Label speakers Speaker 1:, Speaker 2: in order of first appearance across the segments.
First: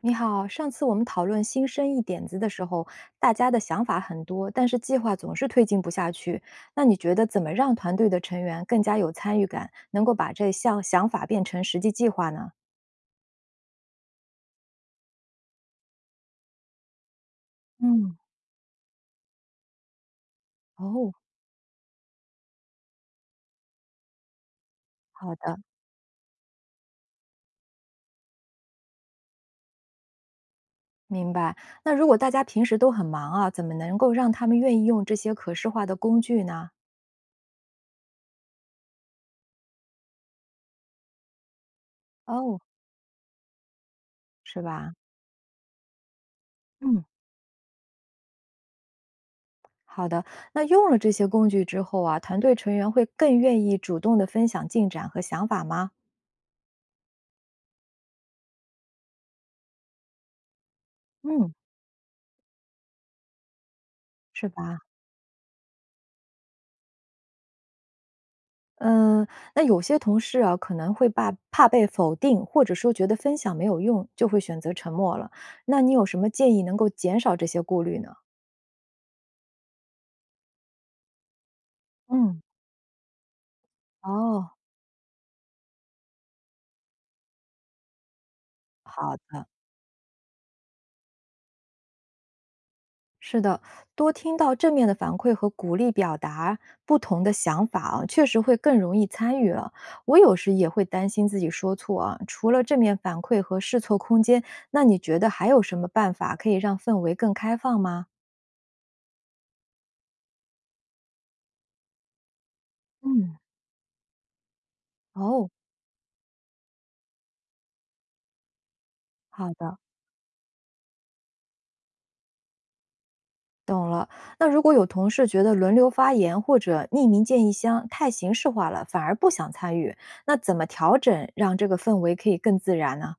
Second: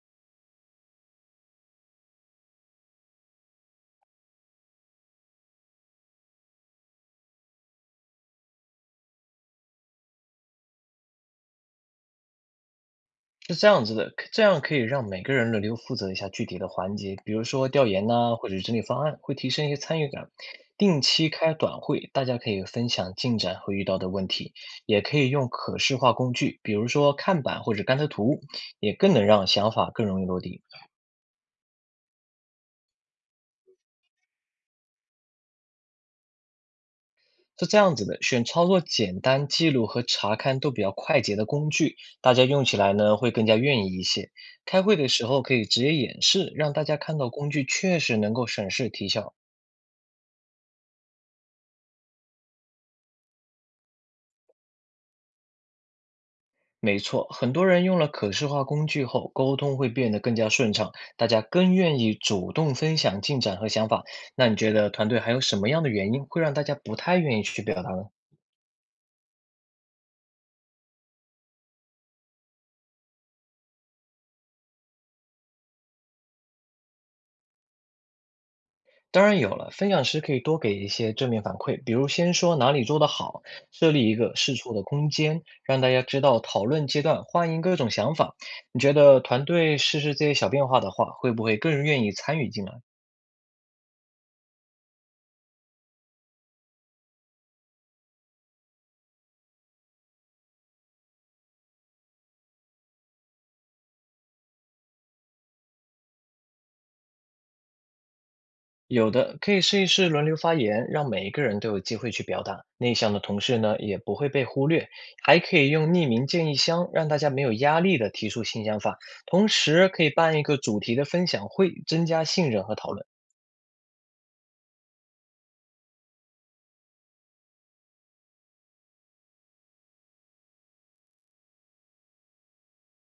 Speaker 1: 你好，上次我们讨论新生意点子的时候，大家的想法很多，但是计划总是推进不下去。那你觉得怎么让团队的成员更加有参与感，能够把这项想法变成实际计划呢？
Speaker 2: 是这样子的，可这样可以让每个人轮流负责一下具体的环节，比如说调研
Speaker 1: 嗯，
Speaker 2: 呐、或者是整理方案，会提升一些参与感。定
Speaker 1: 哦，
Speaker 2: 期开短会，大家可以分享进展和遇到的问题，也可以
Speaker 1: 好
Speaker 2: 用
Speaker 1: 的，
Speaker 2: 可视化工具，比如说看板或者甘特图，也更能让想法更容易落地。
Speaker 1: 明白。那如果大家平时都很忙啊，怎么能够让他们愿意用这些可视化的工具呢？
Speaker 2: 是这样子的，选操作简单、记录和查看都比较快捷的工具，大家
Speaker 1: 哦，
Speaker 2: 用起来呢会更加愿意一些。
Speaker 1: 是
Speaker 2: 开
Speaker 1: 吧？
Speaker 2: 会的时候可以直接演示，让大家
Speaker 1: 嗯，
Speaker 2: 看到工具确实能够省事提效。
Speaker 1: 好的。那用了这些工具之后啊，团队成员会更愿意主动的分享进展和想法吗？
Speaker 2: 没错，很多人用了可视化工具后，沟通会变得更加顺畅，大家
Speaker 1: 嗯，
Speaker 2: 更愿意主动分享进展和想法。
Speaker 1: 是
Speaker 2: 那你觉
Speaker 1: 吧？
Speaker 2: 得团队还有什么样的原因会让大家不太愿意去表达呢？
Speaker 1: 嗯，那有些同事啊，可能会怕被否定，或者说觉得分享没有用，就会选择沉默了。那你有什么建议能够减少这些顾虑呢？
Speaker 2: 当然有了，分享时可以多给一些正面反馈，比如先
Speaker 1: 嗯，
Speaker 2: 说哪里做得好，设立一个
Speaker 1: 哦，
Speaker 2: 试错的空间，让大家知道讨论阶段欢迎各种想法。你觉
Speaker 1: 好
Speaker 2: 得团
Speaker 1: 的，
Speaker 2: 队试试这些小变化的话，会不会更愿意参与进来？
Speaker 1: 是的，多听到正面的反馈和鼓励表达不同的想法啊，确实会更容易参与了。我有时也会担心自己说错啊。除了正面反馈和试错空间，那你觉得还有什么办法可以让氛围更开放吗？
Speaker 2: 有的可以试一试轮流发言，让每一个人都有机会去表达。内向的
Speaker 1: 嗯，
Speaker 2: 同事呢，也不会被忽略。还
Speaker 1: 哦，
Speaker 2: 可以用匿名建议箱，让大家没有压力的提出新想法。同
Speaker 1: 好的。
Speaker 2: 时，可以办一个主题的分享会，增加信任和讨论。
Speaker 1: 懂了。那如果有同事觉得轮流发言或者匿名建议箱太形式化了，反而不想参与，那怎么调整让这个氛围可以更自然呢？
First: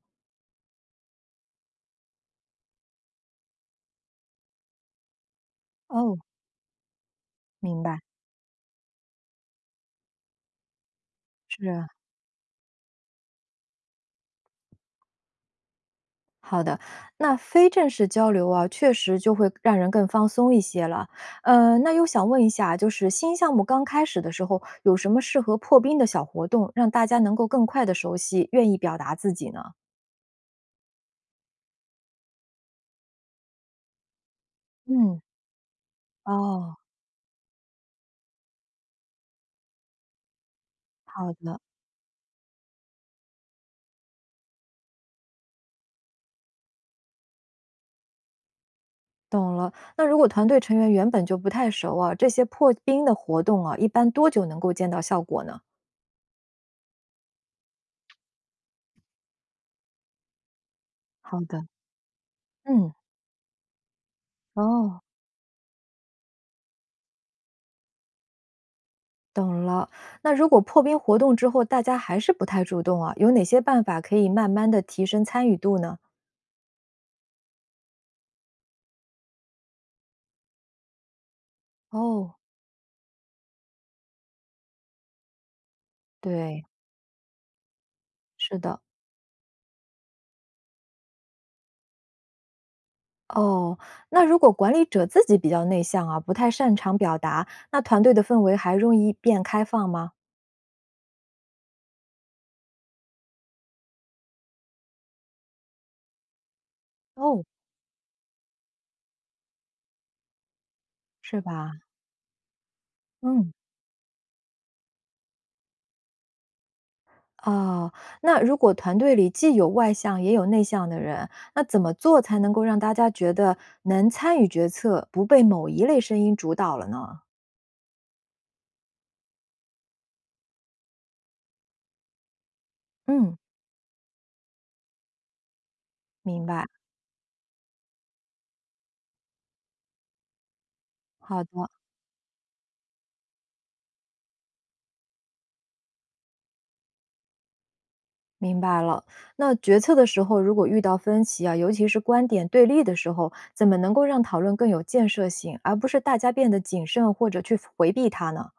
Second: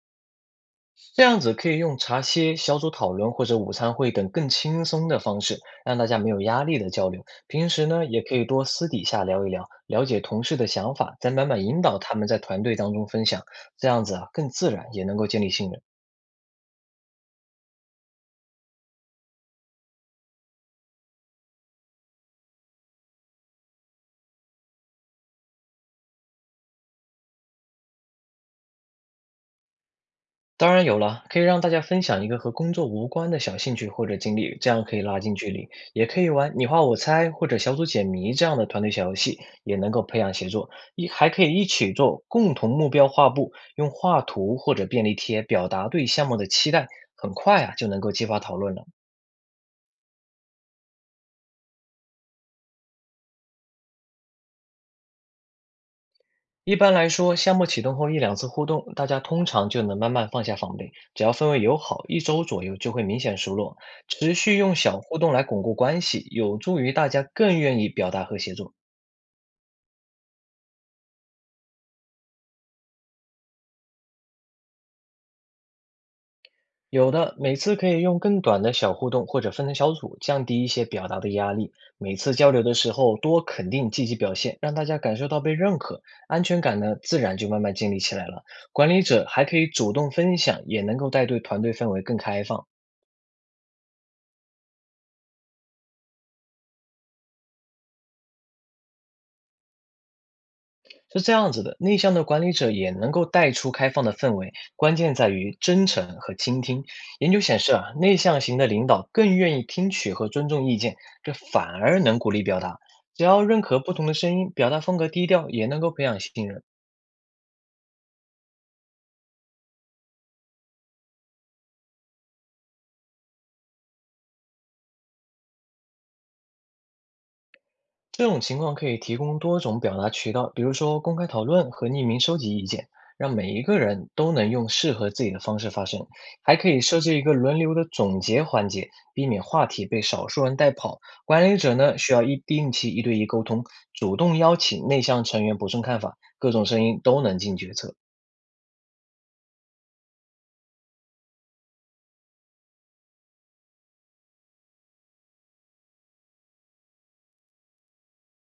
Speaker 2: 这样子可以用茶歇、小组讨论或者午餐会等更轻松的方式，让大家
Speaker 1: 哦，
Speaker 2: 没有压力的交流。平
Speaker 1: 明
Speaker 2: 时
Speaker 1: 白，
Speaker 2: 呢，也可以多私底下聊一聊，了解同事的想法，再慢慢引
Speaker 1: 是
Speaker 2: 导他们在团队当中分享。这样子啊，更自然，也能够建立信任。
Speaker 1: 好的。那非正式交流啊，确实就会让人更放松一些了。那又想问一下，就是新项目刚开始的时候，有什么适合破冰的小活动，让大家能够更快的熟悉，愿意表达自己呢？
Speaker 2: 当然有了，可以让大家分享一个和工作无关的小兴趣或者经历，这样可以拉
Speaker 1: 嗯，
Speaker 2: 近距离。也可以玩你
Speaker 1: 哦，
Speaker 2: 画我猜或者小组解谜这样的团队小游戏，也能够培养协作。一还
Speaker 1: 好
Speaker 2: 可以
Speaker 1: 的。
Speaker 2: 一起做共同目标画布，用画图或者便利贴表达对项目的期待，很快啊就能够激发讨论了。
Speaker 1: 懂了。那如果团队成员原本就不太熟啊，这些破冰的活动啊，一般多久能够见到效果呢？
Speaker 2: 一般来说，项目启动后一两次互动，大家通常就能慢慢放下防备。只要
Speaker 1: 好
Speaker 2: 氛
Speaker 1: 的，
Speaker 2: 围友好，一周左右
Speaker 1: 嗯，
Speaker 2: 就会明显熟络。持续用
Speaker 1: 哦，
Speaker 2: 小互动来巩固关系，有助于大家更愿意表达和协作。
Speaker 1: 懂了。那如果破冰活动之后大家还是不太主动啊，有哪些办法可以慢慢的提升参与度呢？
Speaker 2: 有的，每次可以用更短的小互动或者分成小组，降低一些表达的压力。每
Speaker 1: 哦，
Speaker 2: 次交流的时候多肯定积极表现，让大家感受到被认可，安全
Speaker 1: 对，
Speaker 2: 感呢自然就慢慢建立起来了。
Speaker 1: 是的。
Speaker 2: 管理者还可以主动分享，也能够带队团队氛围更开放。
Speaker 1: 哦，那如果管理者自己比较内向啊，不太擅长表达，那团队的氛围还容易变开放吗？
Speaker 2: 是这样子的，内向的管理者也能够带出开放的氛围，关键在于真诚和倾听。研究
Speaker 1: 哦。
Speaker 2: 显示啊，内向型的领导更愿意听取和尊重意见，这
Speaker 1: 是
Speaker 2: 反
Speaker 1: 吧？
Speaker 2: 而能鼓励表达。只要
Speaker 1: 嗯。
Speaker 2: 认可不同的声音，表达风格低调，也能够培养信任。
Speaker 1: 哦，那如果团队里既有外向也有内向的人，那怎么做才能够让大家觉得能参与决策，不被某一类声音主导了呢？
Speaker 2: 这种情况可以提供多种表达渠道，比如说公开讨论和匿名收集意见，让
Speaker 1: 嗯，
Speaker 2: 每一个人都能用适合自己的方式发声。
Speaker 1: 明
Speaker 2: 还
Speaker 1: 白，
Speaker 2: 可以设置一个轮流的总结环节，避免话题被少数人带跑。
Speaker 1: 好的，
Speaker 2: 管理者呢，需要一定期一对一沟通，主动邀请内向成员补充看法，各种声音都能进决策。
Speaker 1: 明白了。那决策的时候，如果遇到分歧啊，尤其是观点对立的时候，怎么能够让讨论更有建设性，而不是大家变得谨慎或者去回避它呢？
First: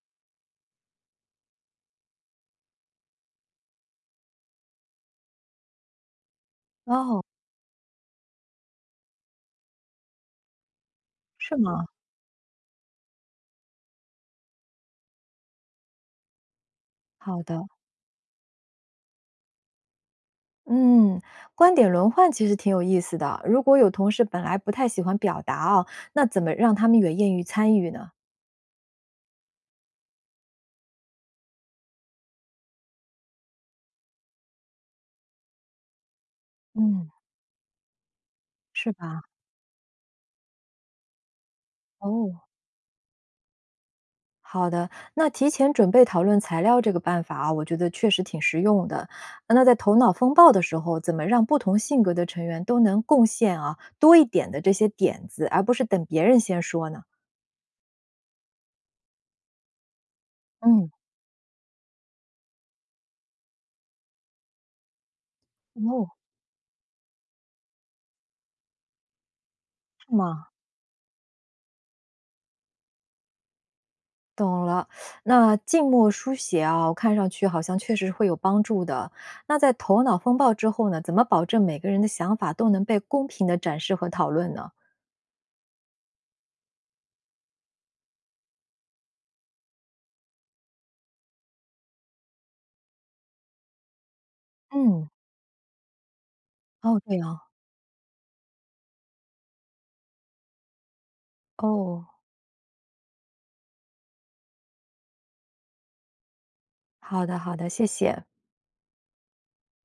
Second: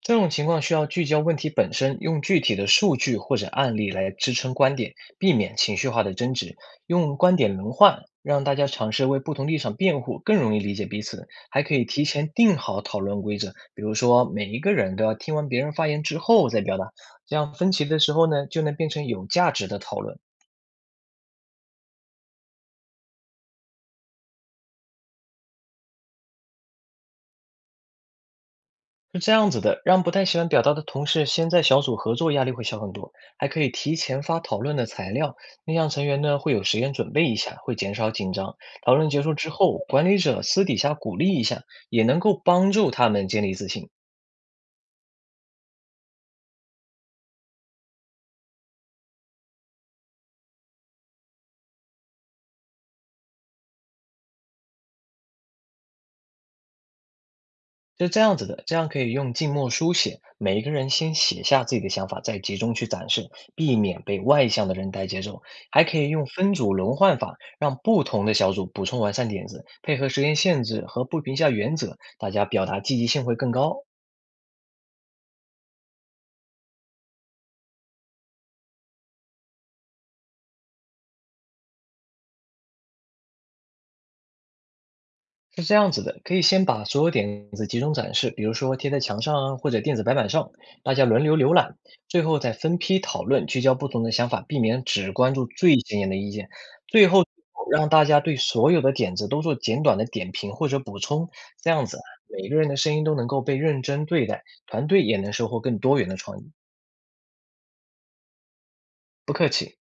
Speaker 2: 这种情况需要聚焦问题本身，用具体的数据或者案例来支撑观点，避免情绪化的争执，用
Speaker 1: 哦，
Speaker 2: 观点轮换，让大家尝试为不同立场辩护，更容易理解彼此。
Speaker 1: 是
Speaker 2: 还可
Speaker 1: 吗？
Speaker 2: 以提前定好讨论规则，比如说每一个人都要听完别人发言之后再表达，这
Speaker 1: 好
Speaker 2: 样
Speaker 1: 的。
Speaker 2: 分歧的时候呢，就能变成有价值的讨论。
Speaker 1: 嗯，观点轮换其实挺有意思的。如果有同事本来不太喜欢表达哦，那怎么让他们也愿意参与呢？
Speaker 2: 是这样子的，让不太喜欢表达的同事先在小组合作，压力会小很多，还可以提前发讨论的材料，那样成员呢会有时间
Speaker 1: 嗯，
Speaker 2: 准备一下，会减少紧张。
Speaker 1: 是
Speaker 2: 讨论
Speaker 1: 吧？
Speaker 2: 结束之后，管理者私底下鼓励一下，也能够
Speaker 1: 哦，
Speaker 2: 帮助他们建立自信。
Speaker 1: 好的，那提前准备讨论材料这个办法啊，我觉得确实挺实用的。那在头脑风暴的时候，怎么让不同性格的成员都能贡献啊多一点的这些点子，而不是等别人先说呢？
Speaker 2: 就这样子的，这样可以用静默书写，每一个
Speaker 1: 嗯，
Speaker 2: 人先写下自己的想法，再集中去展示，避免被外向的人带节奏。还可
Speaker 1: 哦，
Speaker 2: 以用分组轮换法，让不同的小组补充完善点子，配合
Speaker 1: 是
Speaker 2: 时间
Speaker 1: 吗？
Speaker 2: 限制和不评价原则，大家表达积极性会更高。
Speaker 1: 懂了，那静默书写啊，看上去好像确实会有帮助的。那在头脑风暴之后呢，怎么保证每个人的想法都能被公平的展示和讨论呢？
Speaker 2: 是这样子的，可以先把所有点子集中展示，比如说贴在墙上啊，或者电子白板上，大家轮流浏览，最后再分批讨论，聚焦不同的想法，避免
Speaker 1: 嗯，
Speaker 2: 只关注最显眼的意见。
Speaker 1: 哦，
Speaker 2: 最
Speaker 1: 对
Speaker 2: 后
Speaker 1: 啊，
Speaker 2: 让大家对所有的点子都做简短的点评或者补充，这样子啊
Speaker 1: 哦，
Speaker 2: 每个人的声音都能够被认真对待，团队也能收获更多元的创意。
Speaker 1: 好的，好的，谢谢。
Speaker 2: 不客气。